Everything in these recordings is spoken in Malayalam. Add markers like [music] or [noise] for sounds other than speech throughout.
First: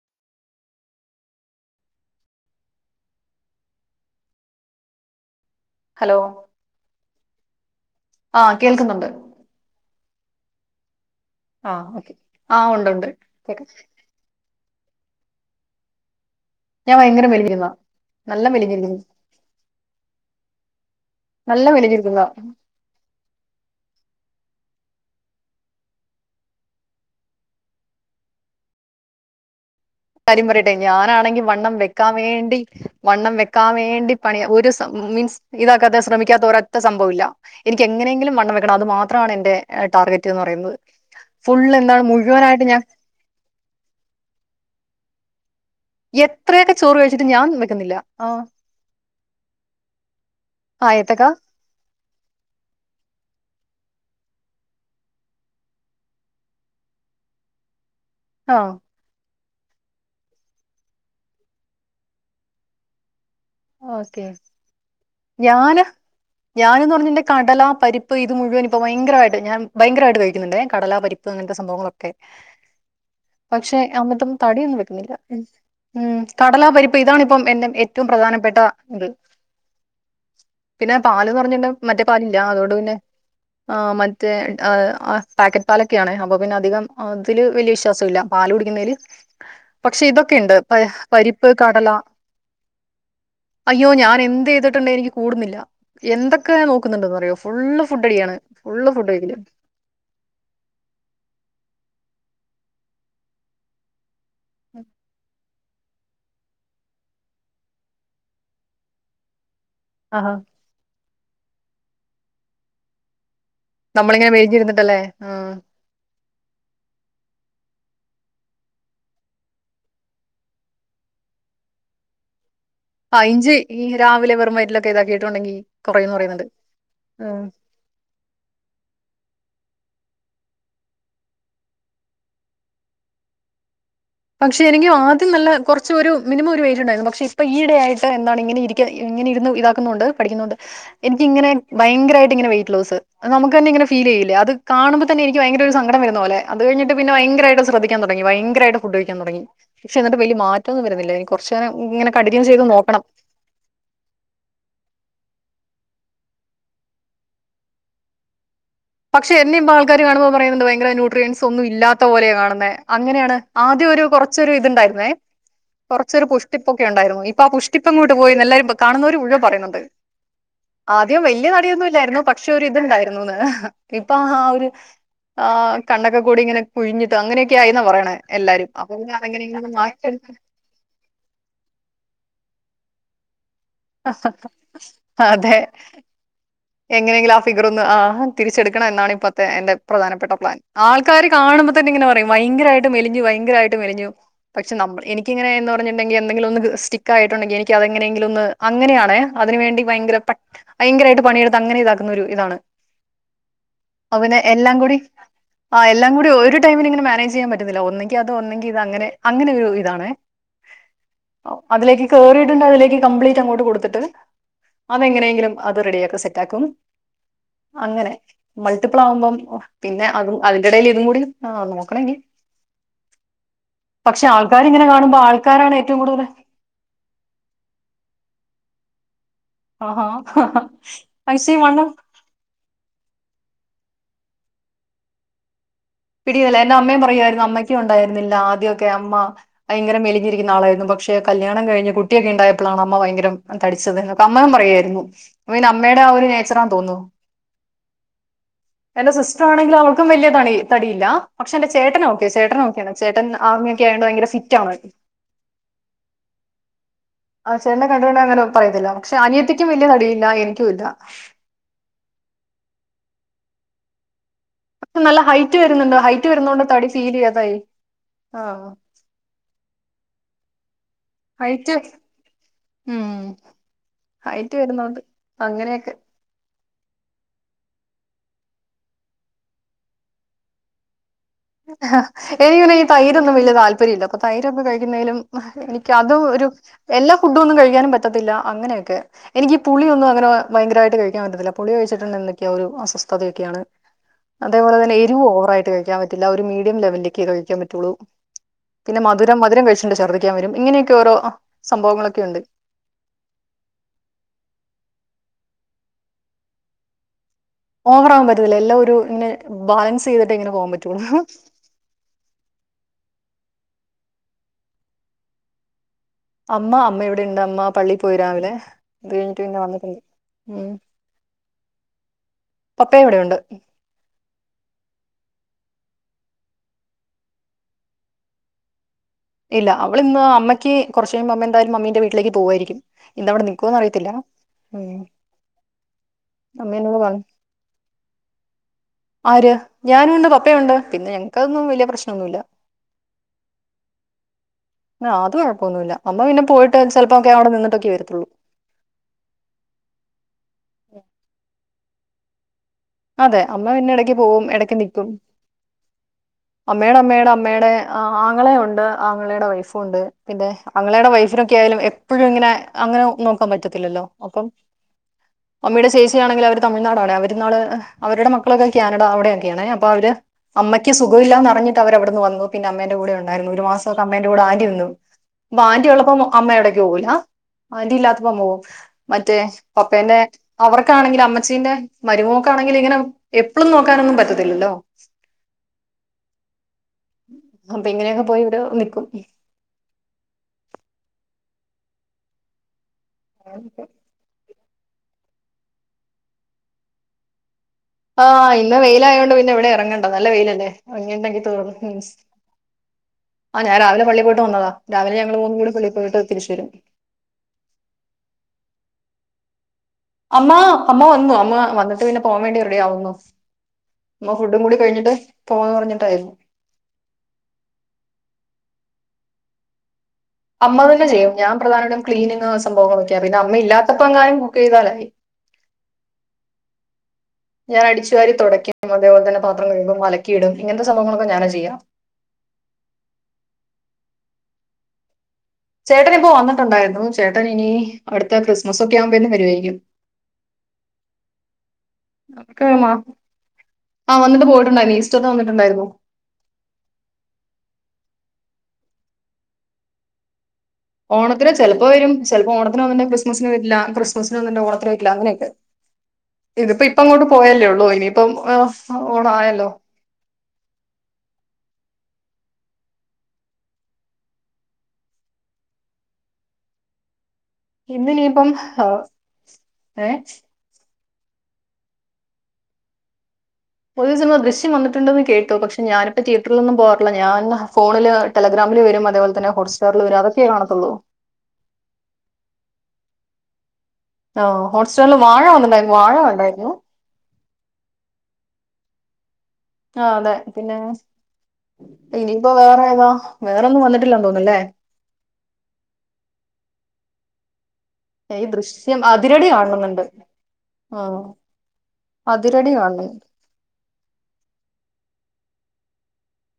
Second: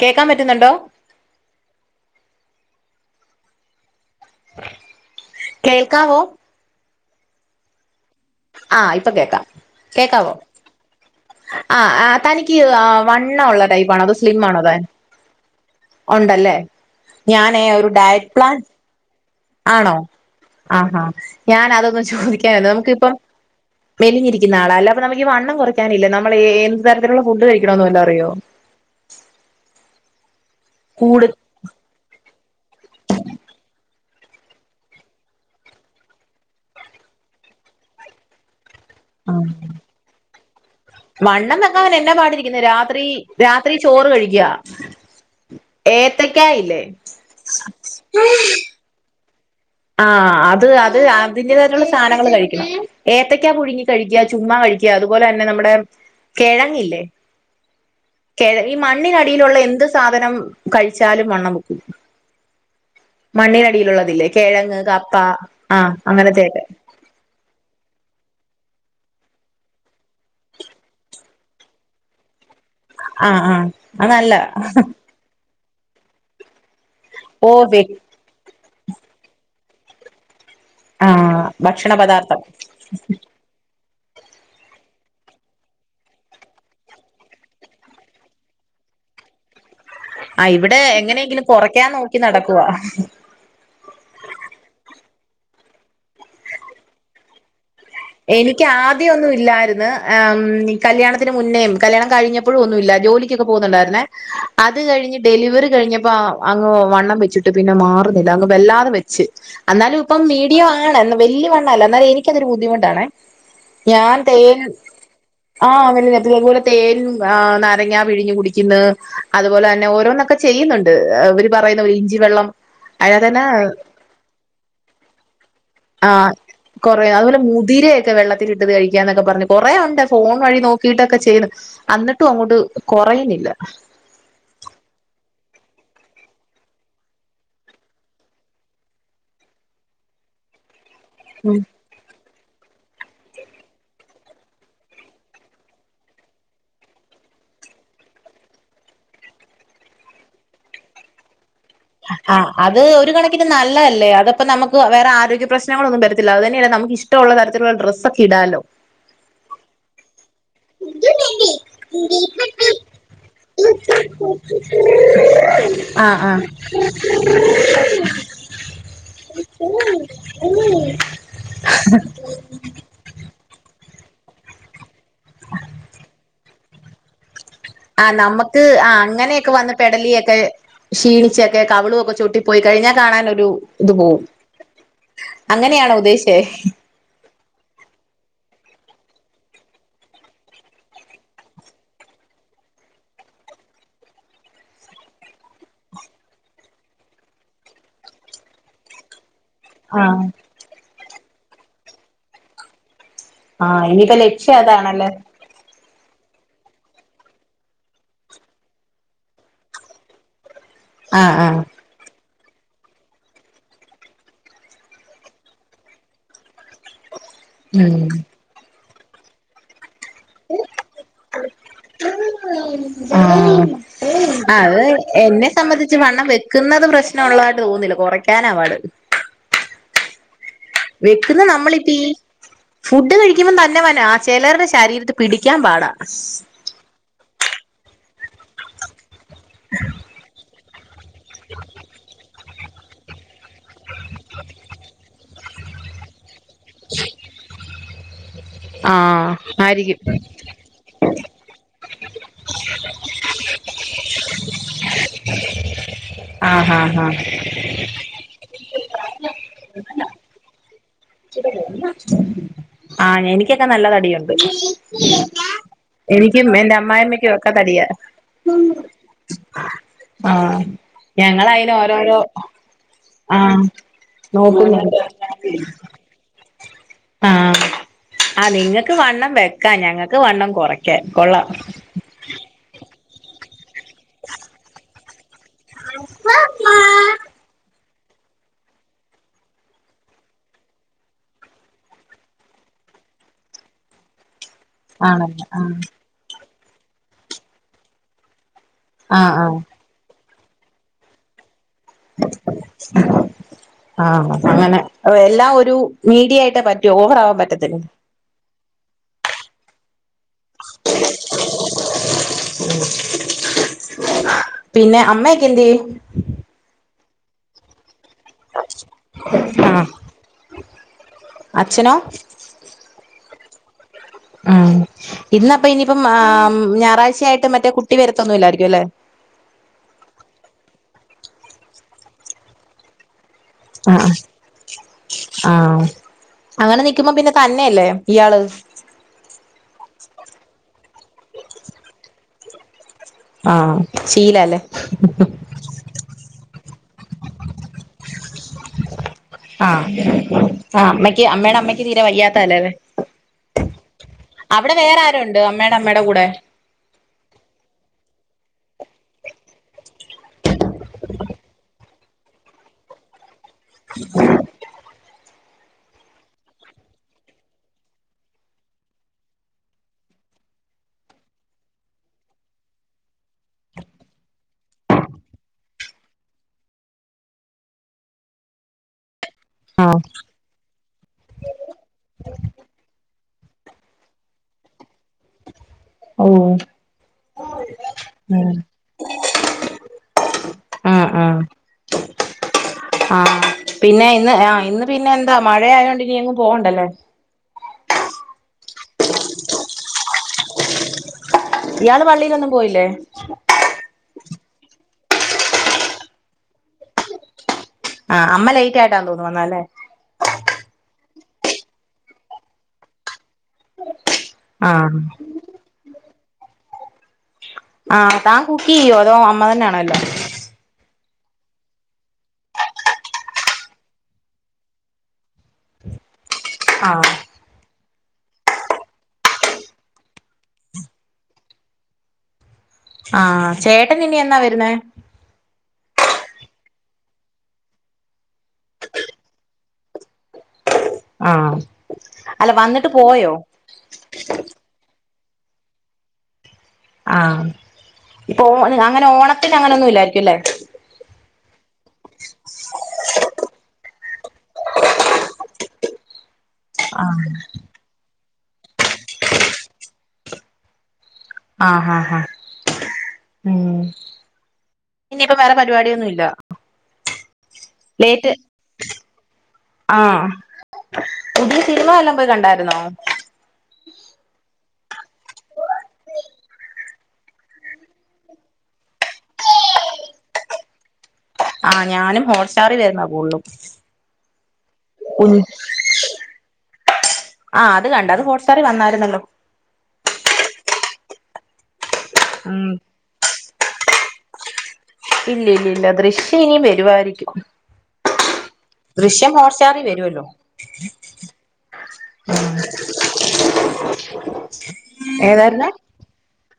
കേക്കാൻ പറ്റുന്നുണ്ടോ? ഹലോ കേൾക്കാവോ? ആഹ് കേൾക്കുന്നുണ്ട്. കേക്കാവോ? ആഹ് ആ ഓക്കെ തനിക്ക് ആഹ് ഉണ്ട് ഉണ്ട് വണ്ണ ഉള്ള കേക്കാം ടൈപ്പ് ആണോ? അതോ സ്ലിം ആണോ താൻ? ഒണ്ടല്ലേ ഞാൻ ഭയങ്കര ഞാനേ മെലിഞ്ഞിരുന്ന ഒരു ഡയറ്റ് നല്ല പ്ലാൻ മെലിഞ്ഞിരിക്കുന്നു ആണോ ആഹാ നല്ല ഞാൻ അതൊന്നും മെലിഞ്ഞിരിക്കുന്ന ചോദിക്കാനായിരുന്നു നമുക്കിപ്പൊ മെലിഞ്ഞിരിക്കുന്ന ആളാ അല്ല അപ്പ നമുക്ക്ഈ വണ്ണം കുറ ക്കാനില്ല നമ്മൾ എന്ത് തരത്തിലുള്ള ഫുഡ് കഴിക്കണോന്ന് വല്ല അറിയോ? കാര്യം പറയട്ടെ കൂടു ഞാനാണെങ്കി വണ്ണം വെക്കാൻ വേണ്ടി വണ്ണം വെക്കാൻ വേണ്ടി പണി ഒരു സ്വ മീൻസ് ഇതാക്കാത്ത ശ്രമിക്കാത്ത ഓരാറ്റ സംഭവില്ല. എനിക്ക്ങ്ങനെങ്കിലും വണ്ണം വെ കണം അത് മാത്രാണ് എൻ്റെ ടാർഗറ്റ് എന്ന് പറയുന്നത്. മണ്ണം ഫുൾ വെക്കാൻ എന്താണ് എന്നാപാടിരിക്കുന്നു. മുഴുവനായിട്ട് ഞാൻ രാത്രി രാത്രി ചോറ് കഴിക്ക എത്രയൊക്കെ ചോറ് കഴിച്ചിട്ട് ഞാൻ വെക്കുന്നില്ല. ആ ആഹ് അത് അത് ഏത്തക്ക അതിന്റെതായിട്ടുള്ള സാധനങ്ങള് കഴിക്കണം. ഏത്തക്കാ പുഴുങ്ങി കഴിക്ക ചുമ്മാ കഴിക്ക അതുപോലെ തന്നെ നമ്മുടെ കെഴങ്ങില്ലേ കേഴ ആഹ് ഈ മണ്ണിന കുട്ടയിലുള്ള എന്ത് സാധനം കഴിച്ചാലും വണ്ണം വെക്കും. മണ്ണിനടിയിലുള്ളള്ളതില്ലേ? ഓക്കെ ഞാന് അങ്ങനത്തെയൊക്കെ ഞനന്ന് പറഞ്ഞടുണ്ടെങ്കി കടലാ പരി ഇപ്പൊ ഇത് മുഴുവൻ ഇപ്പ ഭയങ്കരായിട്ട് ഞാൻ ഭയങ്കരായിട്ട് കഴിക്കുന്നുണ്ടെ കടലാ പരിപ്പ് അങ്ങനത്തെ സംഭവങ്ങളൊക്കെ ആഹ് ആഹ് പക്ഷെ അത് അമ്മാതെ നല്ലതാ തടിയൊന്നും വെക്കുന്നില്ല. ഉം കടലാ പരിപ്പ് ഇതാണ ഇപ്പം ഓ എന്റെ വെ ഏറ്റവും പ്രധാനപ്പെട്ട ഇത്. പിന്നെ പാല്ന്ന് ആഹ് പറഞ്ഞുണ്ടെ ഭക്ഷണ മറ്റേ പദാർത്ഥം പാലില്ലെ അതോണ്ട് പിന്നെ ആ മറ്റേ ആഹ് ആ പാക്കറ്റ് പാലൊക്കെയാണെ. അപ്പൊ പിന്നെ അധികം അതില് വല്യ വിശ്വാസംല്ല. പാല കുടി ക്കണേല്, പക്ഷെ ഇതൊക്കെ ആഹ് ഉണ്ട് ഇവിടെ എങ്ങനെയെങ്കിലും പരിപ്പ്, കടല കുറയ്ക്കാൻ നോക്കി നടക്കുവാ അയ്യോ ഞാൻ എന്ത് ചെയ്തിട്ടുണ്ടെ എനിക്ക് കൂടുന്നില്ല. എന്തൊക്കെ ഞാൻ നോക്കുന്നുണ്ടന്നറിയോ? ഫൂളള് എനിക്ക് ആദ്യോന്നും ഇല്ലാരുന്ന്. കല്യാണത്തിന് മുന്നേ കല്യാണം കഴിഞ്ഞപ്പഴും ഒന്നുമില്ല ജോലിക്കൊക്കെ പോകുന്നുണ്ടായിരുന്ന അത് കഴിഞ്ഞ് ഡെലിവറി കഴിഞ്ഞപ്പോ അങ്ങ് വണ്ണം വെച്ചിട്ട് പിന്നെ മാറുന്നില്ല അങ്ങ് വല്ലാതെ വെച്ച് എന്നാലും ഇപ്പം ആഹാ മീഡിയം ആണ്, വല്യ വണ്ണല്ല, എന്നാലും എനിക്കതൊരു ബുദ്ധിമുട്ടാണേ. ഞാൻ നമ്മളിങ്ങനെ തേൻ മെലിഞ്ഞിരുന്നിട്ടല്ലേ ആ ആഹ് [unintelligible] ഇതേപോലെ തേൻ നാരങ്ങ പിഴിഞ്ഞു കുടിക്കുന്നു, അതുപോലെ തന്നെ ഓരോന്നൊക്കെ ചെയ്യുന്നൊണ്ട്. അവര് പറയുന്ന ഒരു ഇഞ്ചി വെള്ളം അതിനകത്ത് ആഹ് തന്നെ ഇഞ്ച് ഈ രാവിലെ വെറും വയറ്റിലൊക്കെ ഇതാക്കിയിട്ടുണ്ടെങ്കി കുറയൂന്ന് പറയുന്നുണ്ട്. കൊറയും, അതുപോലെ ഉം. മുതിരയൊക്കെ വെള്ളത്തിൽ ഇട്ടത് കഴിക്കാന്നൊക്കെ പറഞ്ഞു കൊറേ ഉണ്ട് ഫോൺ വഴി നോക്കിയിട്ടൊക്കെ ചെയ്യുന്നു എന്നിട്ടും അങ്ങോട്ട് കൊറേ കൊറയുന്നില്ല. പക്ഷെ എനിക്ക് ആദ്യം നല്ല കൊറച്ച് ഒരു മിനിമം ഒരു വെയിറ്റ് ഉണ്ടാരുന്നു, പക്ഷെ ഇപ്പൊ ഈയിടെ ആയിട്ട് എന്താണ് ഇങ്ങനെ ഇരിക്ക ഇങ്ങനെ ഇരുന്ന് ഇതാക്കുന്നോണ്ട് പഠിക്കുന്നോണ്ട് എനിക്കിങ്ങനെ ഭയങ്കരായിട്ട് ഇങ്ങനെ വെയ്റ്റ് ലോസ് അത് നമുക്ക് തന്നെഫീൽ ചെയല്ല അത് കാണുമ്പോ തന്നെ എനി ഭയങ്കര ഒരു സങ്കടം വരുന്ന പോലെ അത് കഴിഞ്ഞിട്ട് പിന്നെ [unintelligible] ഭയങ്കരായിട്ട് ശ്രദ്ധിക്കാൻ തുടങ്ങി, ഭയങ്കരായിട്ട് ഫുഡ് കഴിക്കാൻ തുടങ്ങി, പക്ഷെ എന്നിട്ട് വല്യ മാറ്റൊന്നും വരുന്നില്ല, ഇനി കൊറച് ആഹ് അത് ഒരു കണക്കിന് നല്ലതല്ലേ അതപ്പ നമുക്ക് വേറെ ആരോഗ്യ പ്രശ്നങ്ങളൊന്നും വരത്തില്ല, അത് തന്നെയല്ല നമ്മക്കിഷ്ടൊള്ള തരത്തിലുള്ള ഡ്രസൊക്കെ ഇടാലോ. പക്ഷെ എന്നെയിപ്പോ ആൾക്കാര് കാണുമ്പോ പറയുന്നത് ഭയങ്കര ന്യൂട്രിയൻസ് ഒന്നും ഇല്ലാത്ത പോലെയാണ് കാണുന്നെ അങ്ങനെയാണ് ആദ്യം ഒരു കുറച്ചൊരു ഇതുണ്ടായിരുന്നേ ആഹ് കൊറച്ചൊരു ആഹ് പുഷ്ടിപ്പൊക്കെ ഒണ്ടായിരുന്നു, ഇപ്പൊ ആ പുഷ്ടിപ്പെങ്ങോട്ട് പോയി? എല്ലാരും കാണുന്നവരു മുഴുവൻ പറയുന്നൊണ്ട്. ആദ്യം വല്യ തടിയൊന്നുല്ലാരുന്നു, പക്ഷെ ഒരു ഇതുണ്ടായിരുന്നുന്ന്. ഇപ്പൊ ആ ഒരു ആഹ് കണ്ണൊക്കെ കൂടി ഇങ്ങനെ കുഴിഞ്ഞിട്ട് അങ്ങനെയൊക്കെ ആയിന്നാ പറയണേ ആഹ് നമ്മക്ക് എല്ലാരും. അപ്പൊ ആഹ് പിന്നെ അങ്ങനെയൊക്കെ വന്ന് അതെങ്ങനെയെങ്കിലും മാറ്റിയെടുക്കാൻ പെടലിയൊക്കെ ക്ഷീണിച്ചൊക്കെ കവിളുവൊക്കെ ചൊട്ടി പോയി കഴിഞ്ഞാ കാണാനൊരു ഇത് പോവും അതെ. അങ്ങനെയാണോ ഉദ്ദേശിച്ചേ? എങ്ങനെയെങ്കിലും ആ ഫിഗർ ഒന്ന് ആഹ് തിരിച്ചെടുക്ക് ക്കണം എന്നാണ് ഇപ്പത്തെ എന്റെ പ്രധാനപ്പെട്ട പ്ലാൻ, ആൾക്കാര് കാണുമ്പോ തന്നെ ഇങ്ങനെ പറയും ഭയങ്കരമായിട്ട് മെലിഞ്ഞു ഭയങ്കരമായിട്ട് മെലിഞ്ഞു പക്ഷെ നമ്മള് എനിക്കങ്ങന എന്ന് പറഞ്ഞട്ടുണ്ടെങ്കി എന്തെങ്കിലും ഒന്ന് സ്റ്റിക്ക് ആയിട്ടുണ്ടെങ്കി എനിക്ക് അതെങ്ങെനെങ്കിലും ഒന്ന് അങ്ങ് അങ്ങനെയാണെ അതിന് വേണ്ടി ഭയങ്കര ആഹ് [unintelligible] ഭയങ്കരമായിട്ട് പണിയെടുത്ത് അങ്ങനെ ഇതാക്കുന്ന ഒരു ഇതാണ്. ആഹ് ഇനിയിപ്പ അപ്പോ പിന്നെ ലക്ഷ്യം എല്ലാം കൂടി അതാണല്ലേ ആഹ് എൽ എല്ലാം കൂടി ഒരു ടൈമിന് ഇങ്ങനെ മാനേജ് ചെയ്യാൻ പറ്റുന്നില്ല ഒന്നെങ്കി അത് ഒന്നെങ്കി ഇത് അങ്ങനെ അങ്ങനെ ഒരു ഇതാണെ ആഹ് ആഹ് അതിലേക്ക് കേറി [unintelligible] അതിലേക്ക് കംപ്ലീറ്റ് അങ്ങോട്ട് കൊടുത്തിട്ട് അതെങ്ങനെങ്കിലും അത് റെഡിയാക്കി സെറ്റാക്കും ഉം അങ്ങനെ മൾട്ടിപ്പിൾ ആവുമ്പം [unintelligible] പിന്നെ അതും അതിന്റെ എടയിൽ ഇതും കൂടി ആ നോക്കണെനി ആഹ് ആഹ് അത് കാണുമ്പോ എന്നെ ആൾക്കാരാണ് സംബന്ധിച്ച് ഏറ്റവും വണ്ണം കൂടുതൽ വെക്കുന്നത് പ്രശ്നം ഒള്ളതായിട്ട് തോന്നുന്നില്ല കുറയ്ക്കാനാ പാട് ആഹാ വെക്കുന്ന ഐസി നമ്മളി വണ്ണം തീ ഫുഡ് കഴിക്കുമ്പം തന്നെ വന്നാ ചെലര്ടെ ശരീരത്തി പിടിക്കാൻ പാടാ പിടല്ല എന്റെ അമ്മയും പറയുവാ യിരുന്നു അമ്മയ്ക്കും ഉണ്ടായിരുന്നില്ല ആദ്യമൊക്കെ അമ്മ ഭയങ്കര മെലിഞ്ഞിരിക്കുന്ന ആളായിരുന്നു പക്ഷെ കല്യാണം കഴിഞ്ഞ് കുട്ടിയൊക്കെ ഇണ്ടായപ്പളാണ് അമ്മ ഭയങ്കരം തടിച്ചത് എന്നൊക്കെ അമ്മയും പറയുവായിരുന്നു അത് പിന്നെ അമ്മേടെ ആ ഒരു നേച്ചറാ തോന്നുന്നു എന്റെ ആഹ് സിസ്റ്റർ ആണെങ്കി ആയിരിക്കും അവൾക്കും വല്യ തടി ല്ല പക്ഷെ എന്റെ ചേട്ടന ഓക്കെ ചേട്ടന ഓക്കെയ ചേട്ടൻ ആർമി യൊക്കെ ആയണ്ട് ഭയങ്കര ഫിറ്റ് ആണ് ആഹ് ആഹ് ആഹ് ആ ചേട്ടനെ കണ്ട്ട്ട്ണ്ടെ അങ്ങനെ പറയത്തില്ല പക്ഷെ അനിയത്തിക്കും വെല്യ തടിയില്ല എനിക്കും ഇല്ല ആ എനിക്കൊക്കെ നല്ല തടിയു നല്ല ഹൈറ്റ് വരുന്നുണ്ട് ഹൈറ്റ് എനിക്കും വരുന്നോണ്ട് എന്റെ തടി ഫീൽ അമ്മായമ്മക്കും ഒക്കെ ചെയ്യാതായി തടിയ ആഹ് ആഹ് ഹൈറ്റ് ഞങ്ങളയിന് ഓരോരോ ഉം ആഹ് ഹൈറ്റ് നോക്കുന്നു വരുന്നോണ്ട് അങ്ങനെയൊക്കെ ആ ആ നിങ്ങക്ക് വണ്ണം വെക്കാ ഞങ്ങൾക്ക് വണ്ണം കുറയ്ക്കാൻ എനിക്ക് ഈ തൈരൊന്നും വലിയ താല്പര്യം ഇല്ല അപ്പ തൈരൊന്നും കഴിക്കുന്നേനും എനിക്ക് അതും ഒരു എല്ലാ ഫുഡും ഒന്നും കഴിക്കാനും പ റ്റത്തില്ല. അങ്ങനെയൊക്കെ. എനിക്ക് പുളിയൊന്നും അങ്ങന ഭയങ്കരമായിട്ട് കഴിക്കാൻ പറ്റത്തില്ല പുളി കഴിച്ചിട്ടെന്നെ എന്തൊക്കെയൊ ഒരസ്വ സ്ഥതയൊക്കെയാണ് അതേപോലെ തന്നെ എരിവും ആണല്ലേ ഓവറായിട്ട് ആഹ് കഴിക്കാൻ പറ്റില്ല ഒരു മീഡിയം ലെവലിലൊക്കെ കഴിക്കാൻ പറ്റുള്ളൂ പിന്നെ ആഹ് മധുരം ആഹ് മധുരം കഴിച്ചിട്ടുണ്ടെ ശർദിക്കാൻ വരും ഇങ്ങനെയൊക്കെ ഓരോ സംഭവങ്ങളൊക്കെ ഉണ്ട് ആഹ് അങ്ങനെ. എല്ലാം ഒ രു മീഡിയായ്ട്ടേ പറ്റൂ ഓവറാവാൻ പറ്റ് ഓവറാവാൻ പറ്റത്തില്ല എല്ലാം ഒരു ഇങ്ങനെ ബാലൻസ് ചെയ്തിട്ടെ ഇങ്ങനെ പോവാൻ പറ്റുള്ളു പിന്നെ അമ്മയൊക്കെ എന്ത്യേ അമ്മ അമ്മ ഇവിടെണ്ട്. അമ്മ പള്ളി പോയി രാവിലെ. അത് കഴിഞ്ഞിട്ട് പിന്നെ വന്നിട്ടുണ്ട്. ഉം അച്ഛനോ പപ്പയു ഇവിടെയുണ്ട് ആഹ് ഇന്നപ്പം ഇനിയിപ്പം ആ ഞായറാഴ്ചയായിട്ട് മറ്റേ കുട്ടി വരത്തൊന്നു ഇല്ലായിരിക്കും അല്ലെ ഇല്ല അവളിന്ന് അമ്മയ്ക്ക് കുറച്ച് കഴിയുമ്പോ അമ്മ എന്തായാലും മമ്മീന്റെ വീട്ടിലേക്ക് പോവായിരിക്കും ഇന്നവിടെ നിക്കുവോന്ന് ആഹ് അറിയത്തില്ല ഉം ആഹ് അമ്മ അങ്ങനെ എന്നോട് നിക്കുമ്പോ പറഞ്ഞു പിന്നെ തന്നെയല്ലേ ഇയാള് ആര് ഞാനുംണ്ട് പപ്പയുണ്ട് പിന്നെ ഞങ്ങക്കതൊന്നും വലിയ പ്രശ്നം ഒന്നുല്ല ശീലല്ലേ ആ അത് കുഴപ്പമൊന്നുല്ല. മമ്മ പിന്നെ പോയിട്ട് ചിലപ്പോക്കെ അവിടെ നിന്നിട്ടക്കെ വരത്തുള്ളൂ ആ ആ അമ്മയ്ക്ക് അമ്മയുടെ അമ്മയ്ക്ക് തീരെ വയ്യാത്തല്ലേ അതെ അമ്മ പിന്നെ ഇടക്ക് പോവും. അവിടെ ഇടക്ക്. വേറെ ആരുണ്ട് അമ്മയുടെ അമ്മയുടെ കൂടെ അമ്മയുടെ അമ്മയെ ടെ അമ്മയുടെ ആങ്ങളെയും ഉണ്ട് ആങ്ങളുടെ വൈഫും ഉണ്ട് പിന്നെ ആങ്ങളെടെ വൈഫിനൊക്കെ ആയാലും എപ്പഴും ഇങ്ങനെ അങ്ങനൊ [unintelligible] പറ്റത്തില്ലല്ലോ അപ്പം മമ്മിടെ ചേച്ചിയാണെങ്കിൽ അവര് തമിഴ്നാടാണെ. അവര് നാളെ അവരുടെ മക്കളൊക്കെ കാനഡ അവിടെയൊക്കെയാണെ ആ അപ്പൊ അവര് അമ്മയ്ക്ക് സുഖമില്ലാന്ന് അറിഞ്ഞിട്ട് അവരവിടെ നിന്ന് വന്നു പിന്ന അമ്മെ ൻ്റെ കൂടെ ഉണ്ടായിരുന്നു ഒരു മാസം ഒക്കെ അമ്മന്റെ കടെ ആൻ്റിരുന്നു വാൻണ്ടി ഉള്ളപ്പോ അമ്മയവിടേക്ക് പോകൂല ആൻ്റി ഇല്ലാത്തപ്പോ പോവും മറ്റേ ആഹ് പപ്പേന്റെ അവർക്കാണെങ്കിൽ അമ്മച്ചീന്റെ മരുമോ ഇങ്ങനെ എപ്പളും നോക്കാനൊന്നും പറ്റത്തില്ലല്ലോ ഓഹ് അപ്പൊ ഇങ്ങനെയൊക്കെ പോയി ഉം അവര് നിക്കും ആഹ് ആഹ് ആഹ് പിന്നെ ഇന്ന് ആ ഇന്ന് പിന്നെ എന്താ മഴയായോണ്ട് ഇനി എങ്ങും പോവണ്ടല്ലേ ആഹ് ഇന്ന് വെയിലായോണ്ട് പിന്നെ ഇവിടെ ഇറങ്ങണ്ട നല്ല വെയിലല്ലേ ഇറങ്ങീണ്ടെങ്കി ഇയാള് പള്ളിയിലൊന്നും പോയില്ലേ ആഹ് ഞാൻ രാവിലെ പള്ളിൽ പോയിട്ട് വന്നതാ രാവിലെ ഞങ്ങള് മൂന്നും കൂടി പള്ളിപ്പോയിട്ട് തിരിച്ച് വരും ആഹ് അമ്മ ലൈറ്റ് ആയിട്ടായ്ട്ടാ തോന്നുന്നു വന്ന ല്ലേ അമ്മ അമ്മ വന്നു അമ്മ വന്നിട്ട് പിന്നെ പോവാൻ വേണ്ടി റെഡിയാവുന്നു അമ്മ ഫുഡും കൂടി ആഹ് കഴിഞ്ഞിട്ട് പോവാന്ന് പറഞ്ഞിട്ടായിരുന്നു ആഹ് താൻ കുക്ക് ചെയ്യോ അതോ അമ്മ തന്നാണോ എല്ലം അമ്മ തന്നെ ചെയ്യും. ഞാൻ പ്രധാനായ്ട്ടും ക്ലീനിങ് സംഭവങ്ങളൊക്കയാ പിന്നെ അമ്മ ഇല്ലാത്തപ്പോ എങ്ങാനും കുക്ക് ചെയ്താലായി ആഹ് ഞ അടിച്ചുവാരി തുടക്കും അതേപോലെ തന്നെ പാത്രം കഴുകും അലക്കിയിടും ഇങ്ങനത്തെ സംഭവങ്ങളൊക്കെ ഞാനാ ചെയ്യാ ആഹ് ചേട്ടൻ ഇനി എന്നാ വരുന്നേ ചേട്ടൻ ഇപ്പോ വന്നിട്ടുണ്ടായിരുന്നു ചേട്ടനിപ്പോ വന്നിട്ടുണ്ടായിരുന്നു ചേട്ടൻ ഇനി അടുത്ത ക്രിസ്മസ് ഒക്കെ ആവുമ്പേന്ന് വരു ആയിരിക്കും [unintelligible] ആഹ് അല്ല വന്നിട്ട് പോയോ ആ വന്നിട്ട് പോയിട്ടുണ്ടായിന്ന് ഈ സ്‌റ്ററിന് വന്നിട്ടുണ്ടായിരുന്നു ആഹ് ഇപ്പൊ ഓ അങ്ങനെ ഓണത്തിന് അങ്ങനൊന്നും ഇല്ലായിരിക്കുംല്ലേ ഓണത്തിന് ചെലപ്പോ വരും ചെലപ്പോ ഓണത്തിന് വന്നിണ്ട് ക്രിസ്മസിന് വരില്ല ക്രിസ്മസിന് വന്നിണ്ട് ഓണത്തിന് വരില്ല അങ്ങെനൊക്കെ [unintelligible] ഇതിപ്പോ ഇപ്പ അങ്ങോട്ട് പോയല്ലേള്ളൂ ഇനിയിപ്പം എ് ഓണായല്ലോ ആഹ് ആഹ് ആഹ് ഉം ഇനിയിപ്പ വേറെ പരിപാടിയൊന്നുല്ല ഇന്നിനിപ്പം അ് ഏ ആഹ് പുതിയ സിനിമ വല്ലോം പോയി കണ്ടായിരുന്നോ ട്ട്ണ്ടന്ന് കേട്ടു പക്ഷേ ഞാനിപ്പ തീയറ്ററിലൊന്നും പോവാറില്ല ഞാൻ ഫോണില് ടെലഗ്രാമില് വരും അ ആഹ് ഞാനും ഹോട്ട്സ്റ്റാറിൽ വരുന്ന കൂടലും ഓ ഹോട്ട്സ്റ്റാറില് വാഴ വന്നിണ്ടായിരുന്നു വാഴ കണ്ടായിരുന്നു ആഹ് അത് കണ്ട അത് ഹോട്ടസ്റ്റാറി വന്നായിരുന്നല്ലോ ആഹ് അതെ പിന്നെ ഇനിപ്പോ ഉം വേറേതാ വേറൊന്നും വന്നിട്ടില്ല തോന്നുന്നല്ലേ ഇല്ല ഇല്ല ഇല്ല ദൃശ്യം ഇനി വരുവായിരിക്കും ഈ ദൃശ്യം അതിരടി ഹോട്ട്സ്റ്റാറിൽ കാണുന്നുണ്ട് വരുവല്ലോ ആ ഉം അതിരടി കാണുന്നു ഏതായിരുന്ന്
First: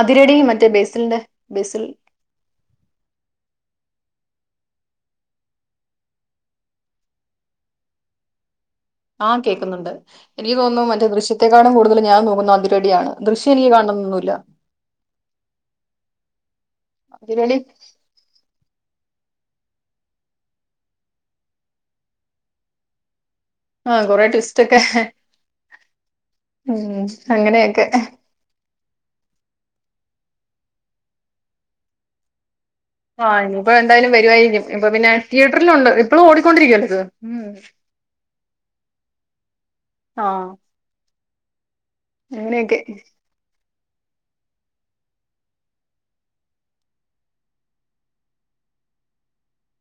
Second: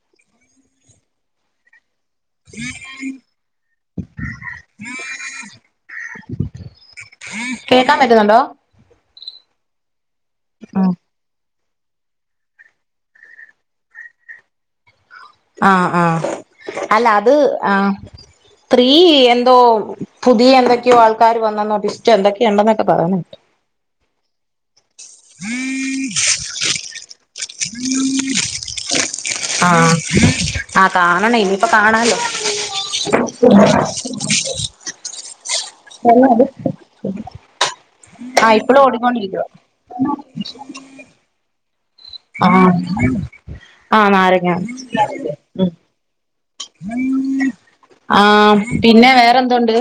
അതിരടി മറ്റേ ബേസിലിന്റെ ബേസിൽ [unintelligible] കേക്കാൻ പറ്റുന്നുണ്ടോ? ആഹ് കേക്കുന്നുണ്ട് എനിക്ക് തോന്നുന്നു ഉം മറ്റെ ദൃശ്യ ത്തെക്കാളും കൂടുതൽ ഞാൻ നോക്കുന്ന അതിരടിയാണ് ദൃശ്യം എനിക്ക് കാണണംന്നൊന്നുല്ല. ആഹ് ആഹ് അല്ല അത് അതിരടി ആഹ് ത്രീ യെന്തോ പുതിയ എന്തൊക്കെയോ ആൾക്കാര് വന്നെന്നോ ട്വിസ്റ്റ് എന്തൊക്കെയോ ഉണ്ടെന്നൊക്കെ പറയന്ന് കേട്ടു. ആഹ് കൊറെ ട്വിസ്റ്റൊക്കെ ഉം അങ്ങനെയക്കെ ആഹ് ആഹ് കാണണേ ഇനിപ്പ കാണാല്ലോ. ആഹ് ഇനിപ്പോ എന്തായാലും വരു ആയിരിക്കും ഇപ്പൊ പിന്നെ തിയേറ്ററിലുണ്ട് ഇപ്പഴും ഓടിക്കൊണ്ടിരിക്കുവല്ലേ ഇത് ഉം. ആഹ് ഇപ്പളും ഓടിക്കൊണ്ടിരിക്കുവ. ആഹ് ആഹ് അങ്ങനെയൊക്കെ ആഹ് നാരങ്ങാ ഉം ആഹ് പിന്നെ വേറെന്തുണ്ട്?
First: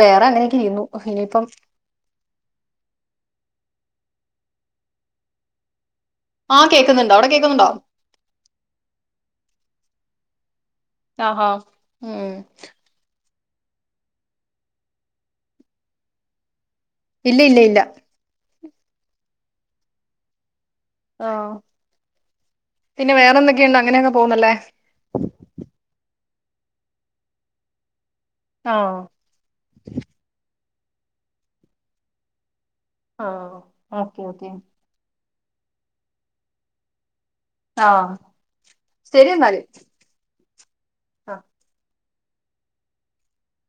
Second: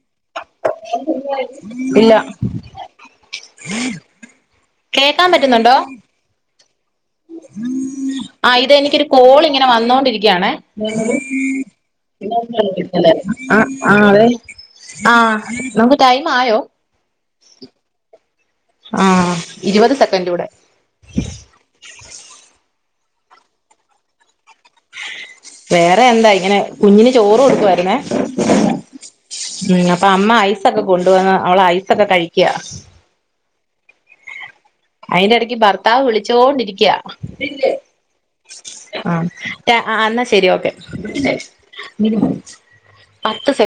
വേറെങ്ങനെ ഇല്ല. കേക്കാൻ പറ്റുന്നുണ്ടോ? ആഹ് കേക്കുന്നുണ്ടോ അവിടെ കേക്കുന്നുണ്ടോ ആ ഇത് എനിക്കൊരു കോൾ ഇങ്ങനെ വന്നോണ്ടിരിക്കാണെ ആഹാ ഉം [unintelligible] ആ ആ അതെ ആഹ് നമുക്ക് ടൈം ആയോ? ഇല്ല ഇല്ല ഇല്ല. ആ ഇരുപത് സെക്കൻഡൂടെ ആഹ് പിന്നെ വേറെന്തൊക്കെയുണ്ട് അങ്ങനെ അങ് പോവുന്നല്ലേ. വേറെ എന്താ ഇങ്ങനെ കുഞ്ഞിന് ചോറൊടുക്കുയിരുന്നേ. ആഹ് ഉം അപ്പൊ അമ്മ ഐസൊക്കെ കൊണ്ടുവന്ന് അവള ഐസൊക്കെ കഴിക്ക. ആ ഓക്കെ ഓക്കെ. അയിന്റെ ഇടയ്ക്ക് ഭർത്താവ് വിളിച്ചോണ്ടിരിക്ക. ആഹ് ആ ശരി എന്നാല് ൻ്റ ആന്ന ശ ശരി ഓക്കെ ആ [unintelligible] പത്ത് സെ